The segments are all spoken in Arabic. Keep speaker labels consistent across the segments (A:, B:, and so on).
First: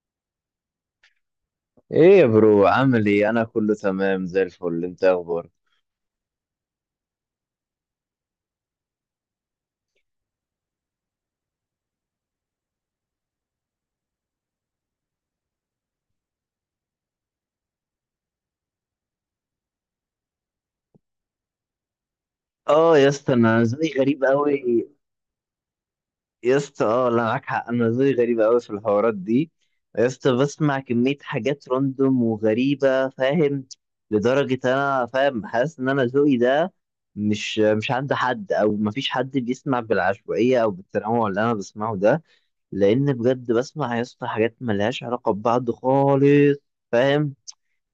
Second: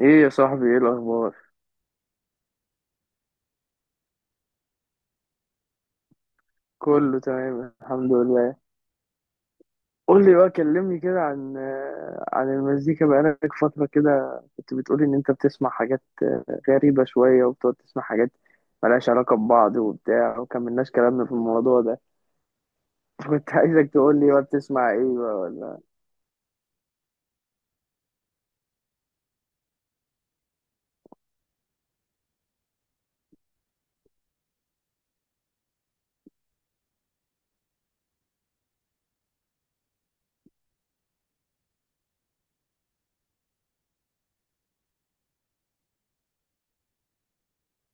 A: ايه يا صاحبي، ايه الاخبار؟
B: ايه يا برو؟ عامل ايه؟ انا كله تمام زي الفل. انت اخبارك؟
A: كله تمام، الحمد لله. قول لي بقى، كلمني كده عن المزيكا. بقالك فترة كده كنت بتقولي ان انت بتسمع حاجات غريبة شوية، وبتقعد تسمع حاجات ملهاش علاقة ببعض وبتاع، وكملناش كلامنا في الموضوع ده.
B: اه يا اسطى،
A: كنت
B: انا
A: عايزك
B: زي
A: تقول
B: غريب
A: لي بقى،
B: قوي.
A: بتسمع ايه بقى؟ ولا...
B: يا اسطى، اه لا، معاك حق، انا زي غريب قوي في الحوارات دي. يا اسطى، بسمع كميه حاجات راندوم وغريبه، فاهم؟ لدرجه انا فاهم، حاسس ان انا ذوقي ده مش عند حد، او مفيش حد بيسمع بالعشوائيه او بالتنوع اللي انا بسمعه ده. لان بجد بسمع يا اسطى حاجات ملهاش علاقه ببعض خالص، فاهم؟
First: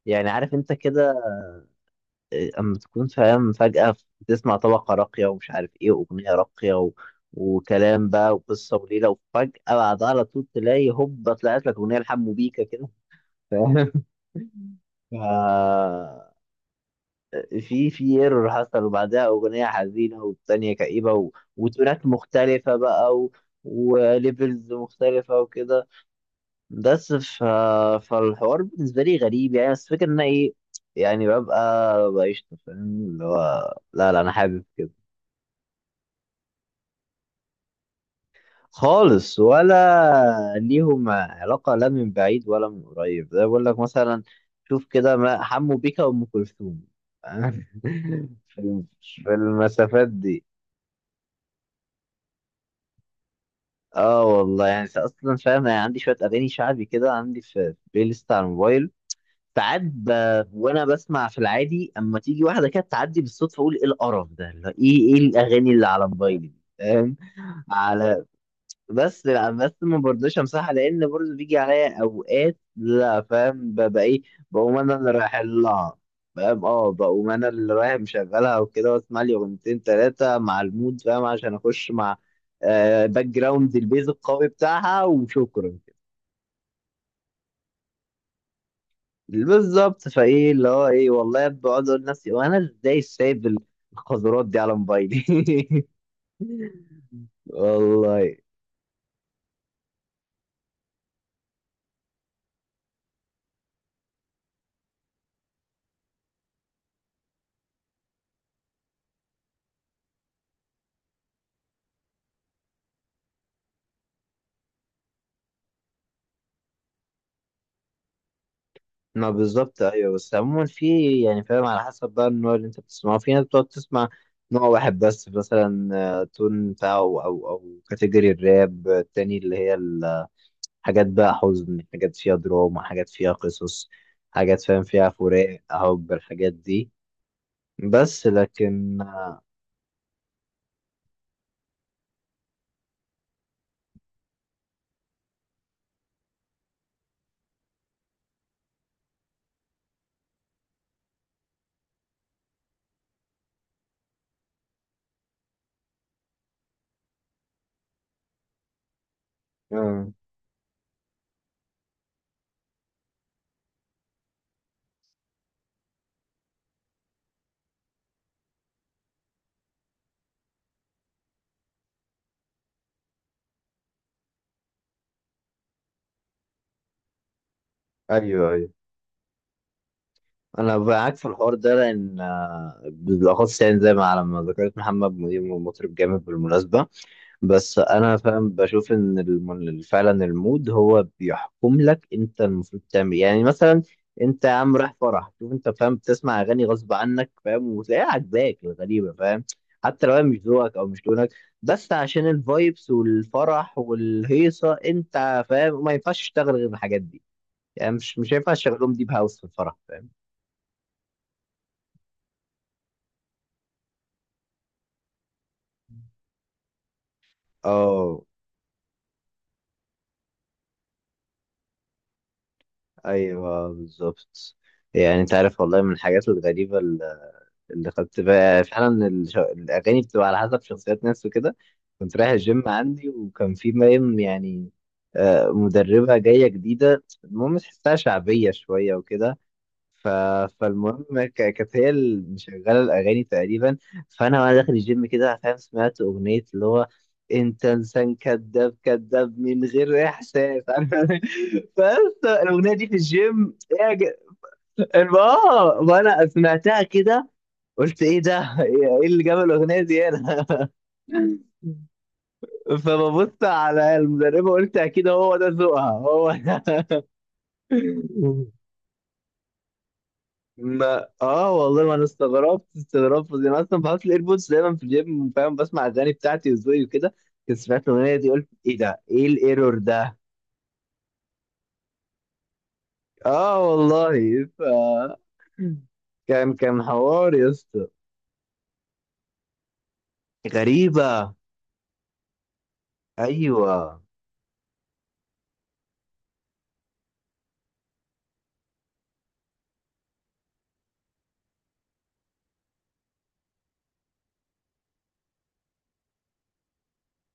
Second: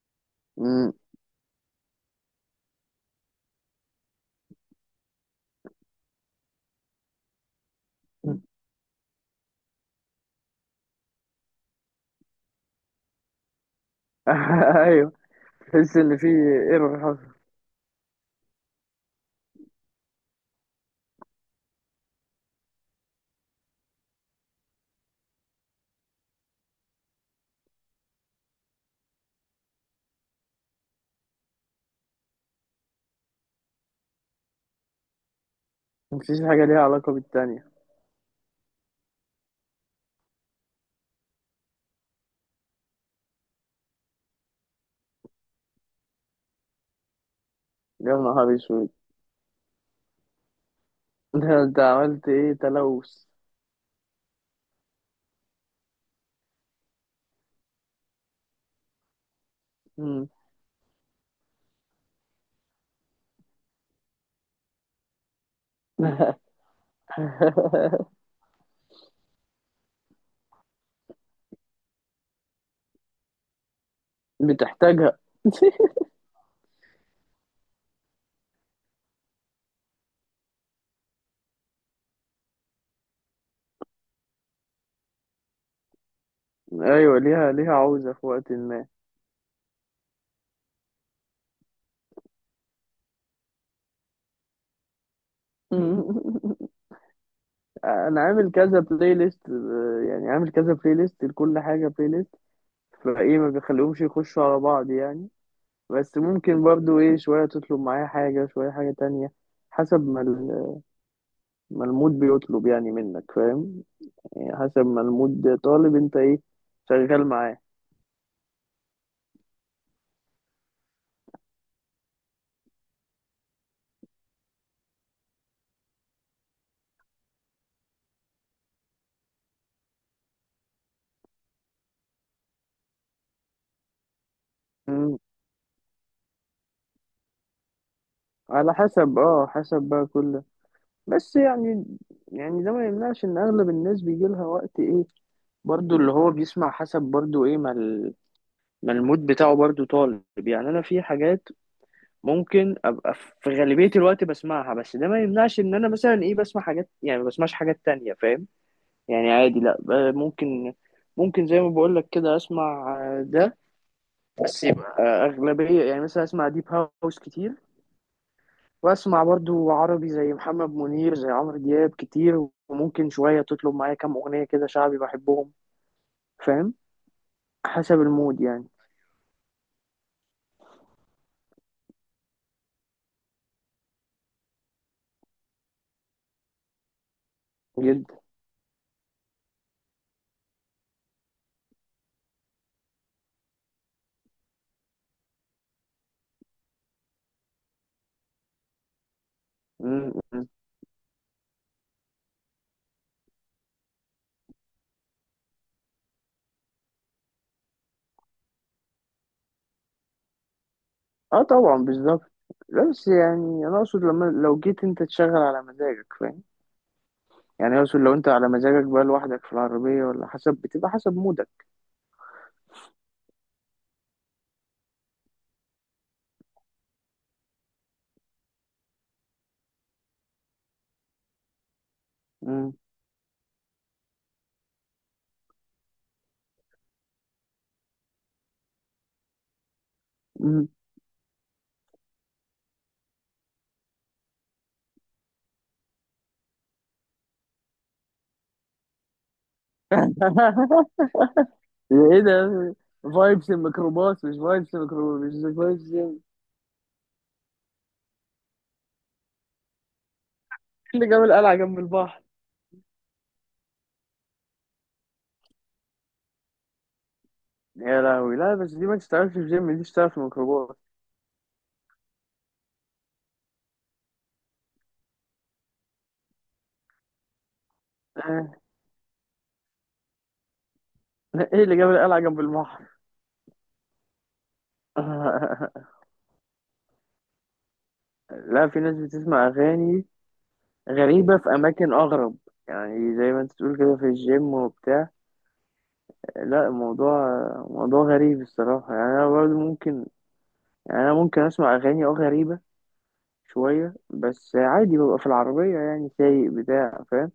B: يعني عارف انت
A: مم.
B: كده؟ اما تكون فاهم فجأة، بتسمع طبقة راقية ومش عارف ايه واغنية راقية وكلام بقى وقصة وليلة، وفجأة بعدها على طول تلاقي هوبا طلعت لك اغنية لحمو بيكا كده، فاهم؟
A: ايوه.
B: ف
A: تحس ان في ايه حصل؟
B: في ايرور حصل، وبعدها اغنية حزينة والتانية كئيبة وتونات مختلفة بقى وليفلز مختلفة وكده. بس فالحوار بالنسبة لي غريب يعني، بس فكرة ان أنا ايه، يعني ببقى بقشطة، فاهم؟ اللي هو لا لا، انا حابب كده.
A: مفيش حاجة ليها علاقة بالتانية.
B: خالص، ولا ليهم علاقة لا من بعيد ولا من قريب، زي بقول لك مثلا، شوف كده، ما حمو بيكا وأم كلثوم.
A: يا نهار
B: في
A: اسود!
B: في المسافات دي.
A: ده انت عملت ايه، تلوث؟
B: اه والله يعني، اصلا فاهم يعني، عندي شوية اغاني شعبي كده، عندي في بلاي ليست على الموبايل. ساعات
A: مم.
B: وانا بسمع في العادي، اما تيجي واحده كده تعدي بالصدفه، اقول ايه القرف ده؟ اللي هو ايه الاغاني اللي على موبايلي دي؟ فاهم؟ على بس، لا بس ما برضوش امسحها، لان برضه بيجي عليا اوقات لا فاهم، ببقى ايه، بقوم انا اللي
A: بتحتاجها.
B: رايح لها، فاهم؟ اه، بقوم انا اللي رايح مشغلها وكده واسمع لي اغنيتين ثلاثه مع المود، فاهم؟ عشان اخش مع باك جراوند البيز القوي بتاعها، وشكرا.
A: ايوه، ليها عوزة في وقت ما.
B: بالظبط، فايه اللي هو ايه، والله بقعد اقول لنفسي وانا ازاي سايب القذرات دي على موبايلي؟
A: انا
B: والله.
A: عامل كذا بلاي ليست، يعني عامل كذا بلاي ليست لكل حاجة بلاي ليست، فايه ما بخليهمش يخشوا على بعض يعني. بس ممكن برضو ايه شوية تطلب معايا حاجة، شوية حاجة تانية، حسب ما ما المود بيطلب يعني منك، فاهم؟ يعني حسب ما المود طالب انت ايه شغال معاه.
B: ما بالظبط ايوه، بس عموما في، يعني فاهم، على حسب بقى النوع اللي انت بتسمعه، في ناس بتقعد تسمع نوع واحد بس، مثلا تون بتاعه، او كاتيجوري الراب، التاني اللي هي الحاجات بقى حزن، حاجات فيها دراما، حاجات فيها قصص، حاجات فاهم فيها
A: مم.
B: فراق حب الحاجات دي. بس
A: على
B: لكن
A: حسب بقى كل، بس يعني، يعني ده ما يمنعش ان اغلب الناس بيجي لها وقت ايه، برضو اللي هو بيسمع حسب، برضو ايه ما ما المود بتاعه برضو طالب، يعني انا في حاجات ممكن ابقى في غالبية الوقت بسمعها، بس ده ما يمنعش ان انا مثلا ايه بسمع حاجات، يعني ما بسمعش حاجات تانية، فاهم؟ يعني عادي، لا
B: آه،
A: ممكن زي ما بقول لك كده، اسمع ده، بس يبقى اغلبية، يعني مثلا اسمع ديب هاوس كتير، واسمع برضو عربي زي محمد منير، زي عمرو دياب كتير، وممكن شوية تطلب معايا كام اغنية كده شعبي بحبهم، فاهم؟ حسب المود
B: ايوه ايوه، انا معاك في الحوار ده لان بالاخص يعني، زي ما على ما ذكرت محمد منير مطرب جامد بالمناسبه. بس
A: يعني.
B: انا فاهم بشوف ان فعلا المود هو بيحكم لك، انت المفروض تعمل يعني، مثلا انت يا عم رايح فرح، شوف انت، فاهم؟ بتسمع اغاني غصب عنك، فاهم؟ وتلاقيها عاجباك الغريبه، فاهم؟ حتى لو
A: مم.
B: هي مش
A: مم.
B: ذوقك او مش لونك، بس عشان الفايبس والفرح والهيصه، انت فاهم، ما ينفعش تشتغل غير الحاجات دي. يعني مش هينفع تشغلهم ديب هاوس في الفرح، فاهم؟
A: اه طبعا، بالظبط. لا بس يعني انا اقصد لما لو جيت انت تشغل على مزاجك، فاهم؟ يعني اقصد لو
B: اه،
A: انت على مزاجك بقى لوحدك في العربية، ولا، حسب، بتبقى حسب مودك.
B: ايوه، بالظبط. يعني انت عارف، والله من الحاجات الغريبه اللي خدت بقى فعلا، الاغاني بتبقى على حسب شخصيات ناس وكده. كنت رايح الجيم
A: مم.
B: عندي وكان في مريم يعني، مدربه جايه جديده، المهم تحسها شعبيه شويه وكده. ف...
A: مم.
B: فالمهم كانت هي اللي مشغله الاغاني تقريبا. فانا وانا داخل الجيم كده، فاهم، سمعت اغنيه اللي هو انت انسان كذاب كذاب من غير احساس. انا
A: ايه
B: بس،
A: ده؟
B: الاغنيه دي في
A: فايبس
B: الجيم ايه يا
A: الميكروباص، مش فايبس الميكروباص، مش
B: اه،
A: فايبس جيم.
B: وانا سمعتها كده، قلت ايه ده؟ ايه اللي جاب الاغنيه دي هنا؟
A: اللي جاب القلعة جنب البحر!
B: فببص على المدربه، قلت اكيد هو ده ذوقها، هو ده.
A: يا لهوي، لا بس دي ما تشتغلش في جيم، دي تشتغل في ميكروباص.
B: ما اه والله، ما انا استغربت استغربت يعني. انا اصلا بحط الايربودز دايما في الجيب، فاهم، بسمع اغاني بتاعتي وذوقي وكده، كنت سمعت الاغنيه دي قلت ايه ده؟ ايه الايرور ده؟
A: ايه اللي جاب القلعة جنب البحر؟
B: اه والله كان حوار يا اسطى
A: لا، في ناس بتسمع اغاني
B: غريبه.
A: غريبة في أماكن أغرب، يعني زي ما أنت
B: ايوه.
A: تقول كده في الجيم وبتاع. لا، الموضوع، موضوع غريب الصراحة، يعني أنا برضه ممكن، يعني أنا ممكن أسمع أغاني غريبة شوية، بس عادي ببقى في العربية يعني، سايق بتاع، فاهم؟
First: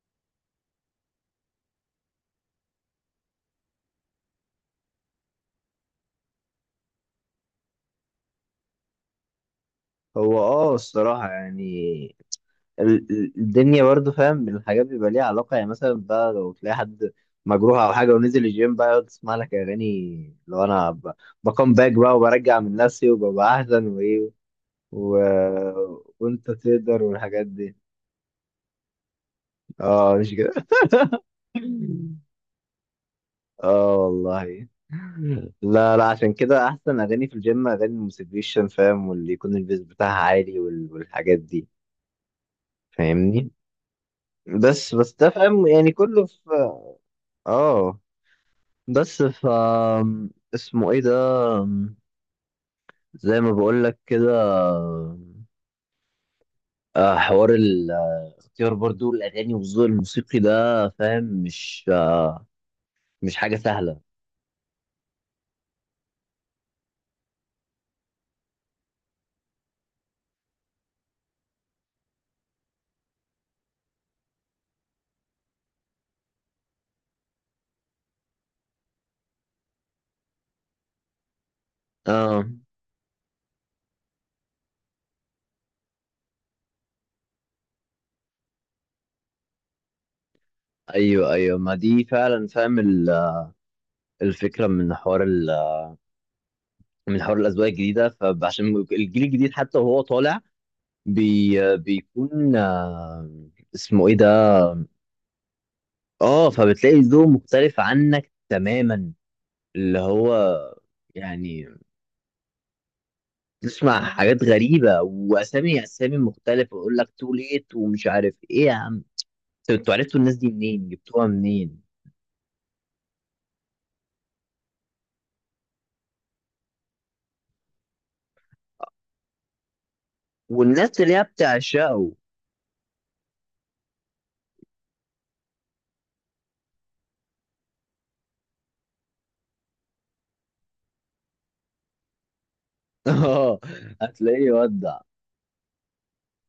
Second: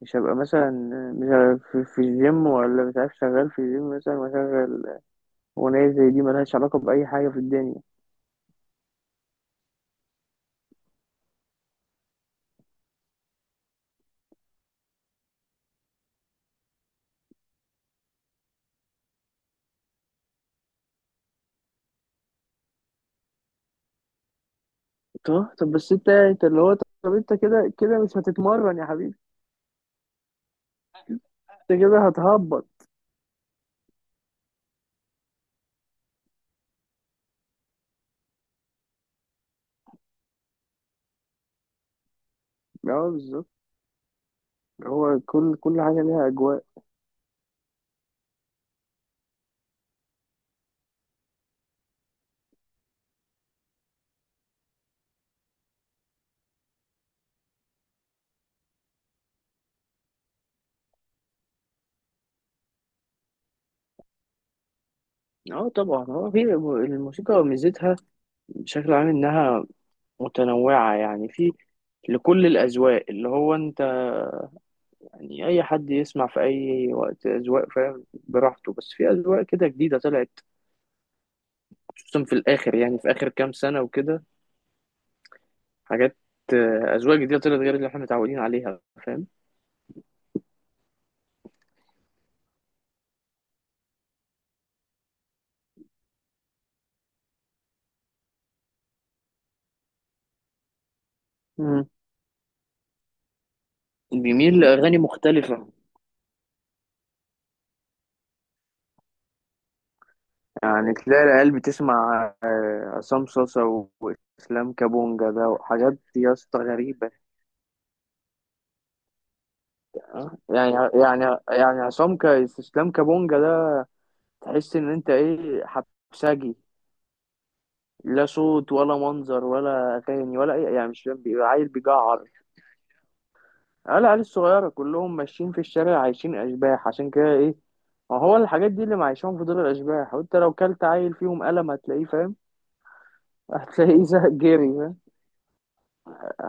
A: مش هبقى مثلا، مش هبقى في الجيم، ولا مش عارف شغال في الجيم مثلا، وأشغل أغنية زي دي ملهاش علاقة بأي حاجة في الدنيا.
B: هو الصراحه يعني، الدنيا برضو، فاهم، الحاجات بيبقى ليها علاقة، يعني مثلا بقى لو تلاقي حد مجروح أو حاجة ونزل الجيم بقى يقعد يسمع لك أغاني، لو أنا بكم باك بقى، وبرجع من نفسي وببقى أحسن، وإيه و...
A: طب بس أنت
B: وأنت
A: اللي هو،
B: تقدر
A: طب أنت
B: والحاجات
A: كده
B: دي.
A: كده مش هتتمرن يا حبيبي،
B: أه، مش كده.
A: أنت كده هتهبط.
B: أه والله، لا لا، عشان كده أحسن أغاني في الجيم أغاني الموتيفيشن، فاهم، واللي يكون البيز بتاعها عالي والحاجات دي.
A: اه بالظبط.
B: فاهمني؟ بس
A: هو
B: ده
A: كل
B: فاهم
A: كل
B: يعني
A: حاجة
B: كله
A: ليها
B: في.
A: أجواء.
B: اه، بس اسمه ايه ده؟ زي ما بقول لك كده، حوار الاختيار برضو الاغاني والذوق الموسيقي ده، فاهم، مش حاجه سهله.
A: اه طبعا، هو في الموسيقى ميزتها بشكل عام انها متنوعة، يعني في لكل الأذواق، اللي هو انت يعني أي حد يسمع في أي وقت أذواق، فاهم؟ براحته، بس في أذواق كده جديدة طلعت، خصوصا في
B: اه،
A: الآخر، يعني في آخر كام سنة وكده، حاجات، أذواق جديدة طلعت غير اللي احنا متعودين عليها، فاهم؟
B: ايوه ايوه، ما دي فعلا، فاهم، الفكره من حوار الاذواق الجديده، فعشان الجيل الجديد حتى وهو طالع،
A: مم.
B: بيكون اسمه ايه ده؟
A: بيميل لأغاني مختلفة،
B: اه، فبتلاقي ذوق مختلف عنك تماما، اللي هو،
A: يعني تلاقي العيال
B: يعني
A: بتسمع عصام صاصا
B: تسمع حاجات
A: وإسلام
B: غريبة
A: كابونجا ده،
B: وأسامي
A: وحاجات
B: أسامي
A: يا اسطى
B: مختلفة، ويقول لك
A: غريبة.
B: تو ليت ومش عارف إيه يا عم. طب أنتوا عرفتوا الناس
A: آه،
B: دي
A: يعني
B: منين؟
A: يعني
B: جبتوها منين؟
A: يعني عصام إسلام كابونجا ده، تحس إن أنت إيه، حبسجي، لا صوت ولا منظر ولا أغاني ولا أي، يعني
B: والناس
A: مش
B: اللي
A: فاهم،
B: هي
A: بيبقى عيل
B: بتعشقه!
A: بيجعر. العيال الصغيرة كلهم ماشيين في الشارع، عايشين أشباح، عشان كده إيه، ما هو الحاجات دي اللي معيشهم في دول الأشباح، وأنت لو كلت عيل فيهم قلم هتلاقيه، فاهم؟
B: آه،
A: هتلاقيه زهق
B: هتلاقيه
A: جري، فاهم؟
B: يودع،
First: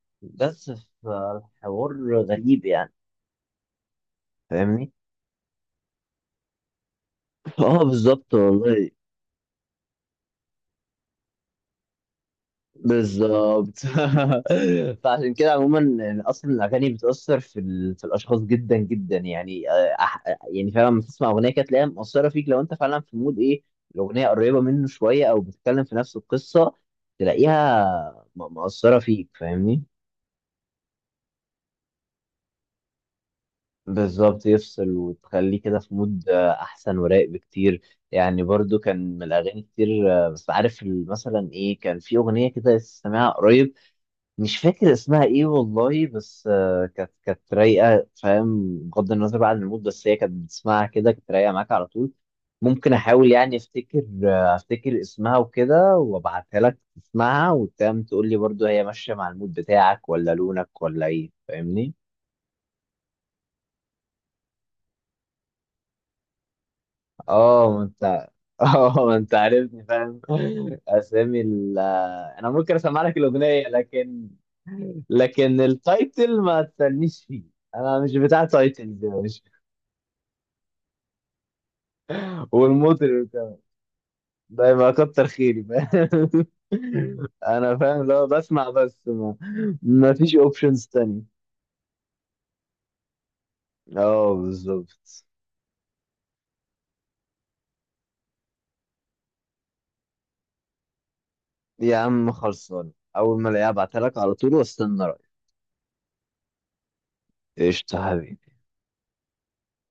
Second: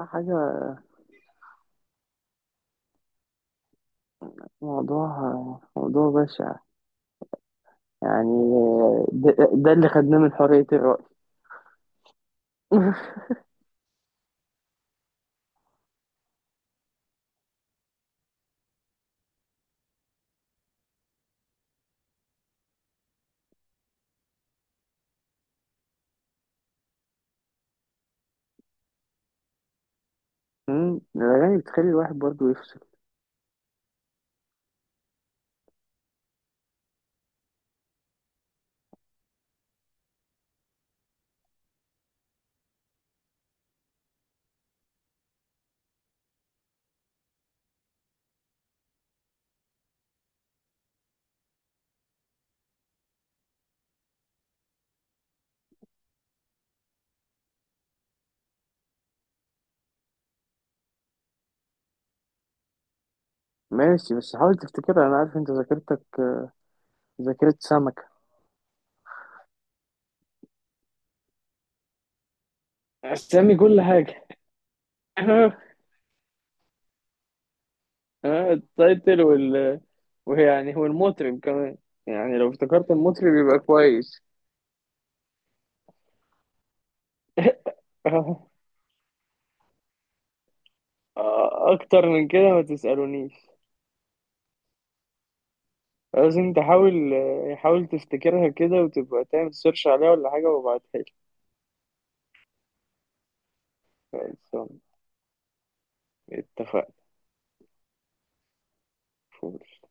A: حاجة،
B: بس، فالحوار غريب يعني، فاهمني؟
A: موضوع موضوع بشع،
B: آه، بالظبط
A: يعني،
B: والله.
A: ده اللي خدناه من حرية الرأي.
B: بالظبط. فعشان كده عموما يعني، اصلا الاغاني بتاثر في الاشخاص جدا جدا يعني يعني فعلا لما تسمع اغنيه كده تلاقيها مؤثره فيك، لو انت فعلا في مود ايه الاغنيه قريبه منه شويه، او بتتكلم في نفس القصه، تلاقيها مؤثره فيك، فاهمني؟
A: الأغاني بتخلي الواحد برضه يفصل.
B: بالظبط يفصل، وتخليه كده في مود احسن ورايق بكتير. يعني برضو، كان من الاغاني كتير، بس عارف، مثلا ايه، كان في اغنيه كده سامعها قريب، مش فاكر اسمها ايه والله، بس كانت رايقه، فاهم، بغض النظر بقى عن المود، بس هي كانت بتسمعها كده، كانت رايقه معاك على طول. ممكن احاول يعني افتكر اسمها وكده، وابعتها لك تسمعها وتم تقول لي برضو هي ماشيه مع المود بتاعك، ولا لونك ولا ايه، فاهمني؟
A: ماشي، بس حاول تفتكرها، أنا عارف أنت ذاكرتك ذاكرة
B: اه، ما
A: سمكة،
B: انت، اه، ما انت عارفني، فاهم؟ اسامي ال آه، انا ممكن اسمع لك
A: اسامي
B: الاغنيه،
A: كل حاجه.
B: لكن
A: آه،
B: لكن التايتل ما تسالنيش فيه، انا مش بتاع تايتلز.
A: التايتل وال... ويعني هو المطرب كمان، يعني لو افتكرت
B: والمطرب
A: المطرب
B: كمان،
A: يبقى كويس.
B: ده يبقى كتر خيري، فاهم؟ انا فاهم، لو بسمع، بس ما فيش اوبشنز تانية.
A: اكتر من كده ما تسألونيش،
B: اه، بالظبط.
A: لازم تحاول، حاول تفتكرها كده وتبقى تعمل سيرش عليها ولا حاجة، وابعتها
B: يا عم خلصان، اول ما الاقيها ابعتها لك على طول،
A: لي.
B: واستنى رايك.
A: اتفقنا.
B: قشطة حبيبي.
A: فول.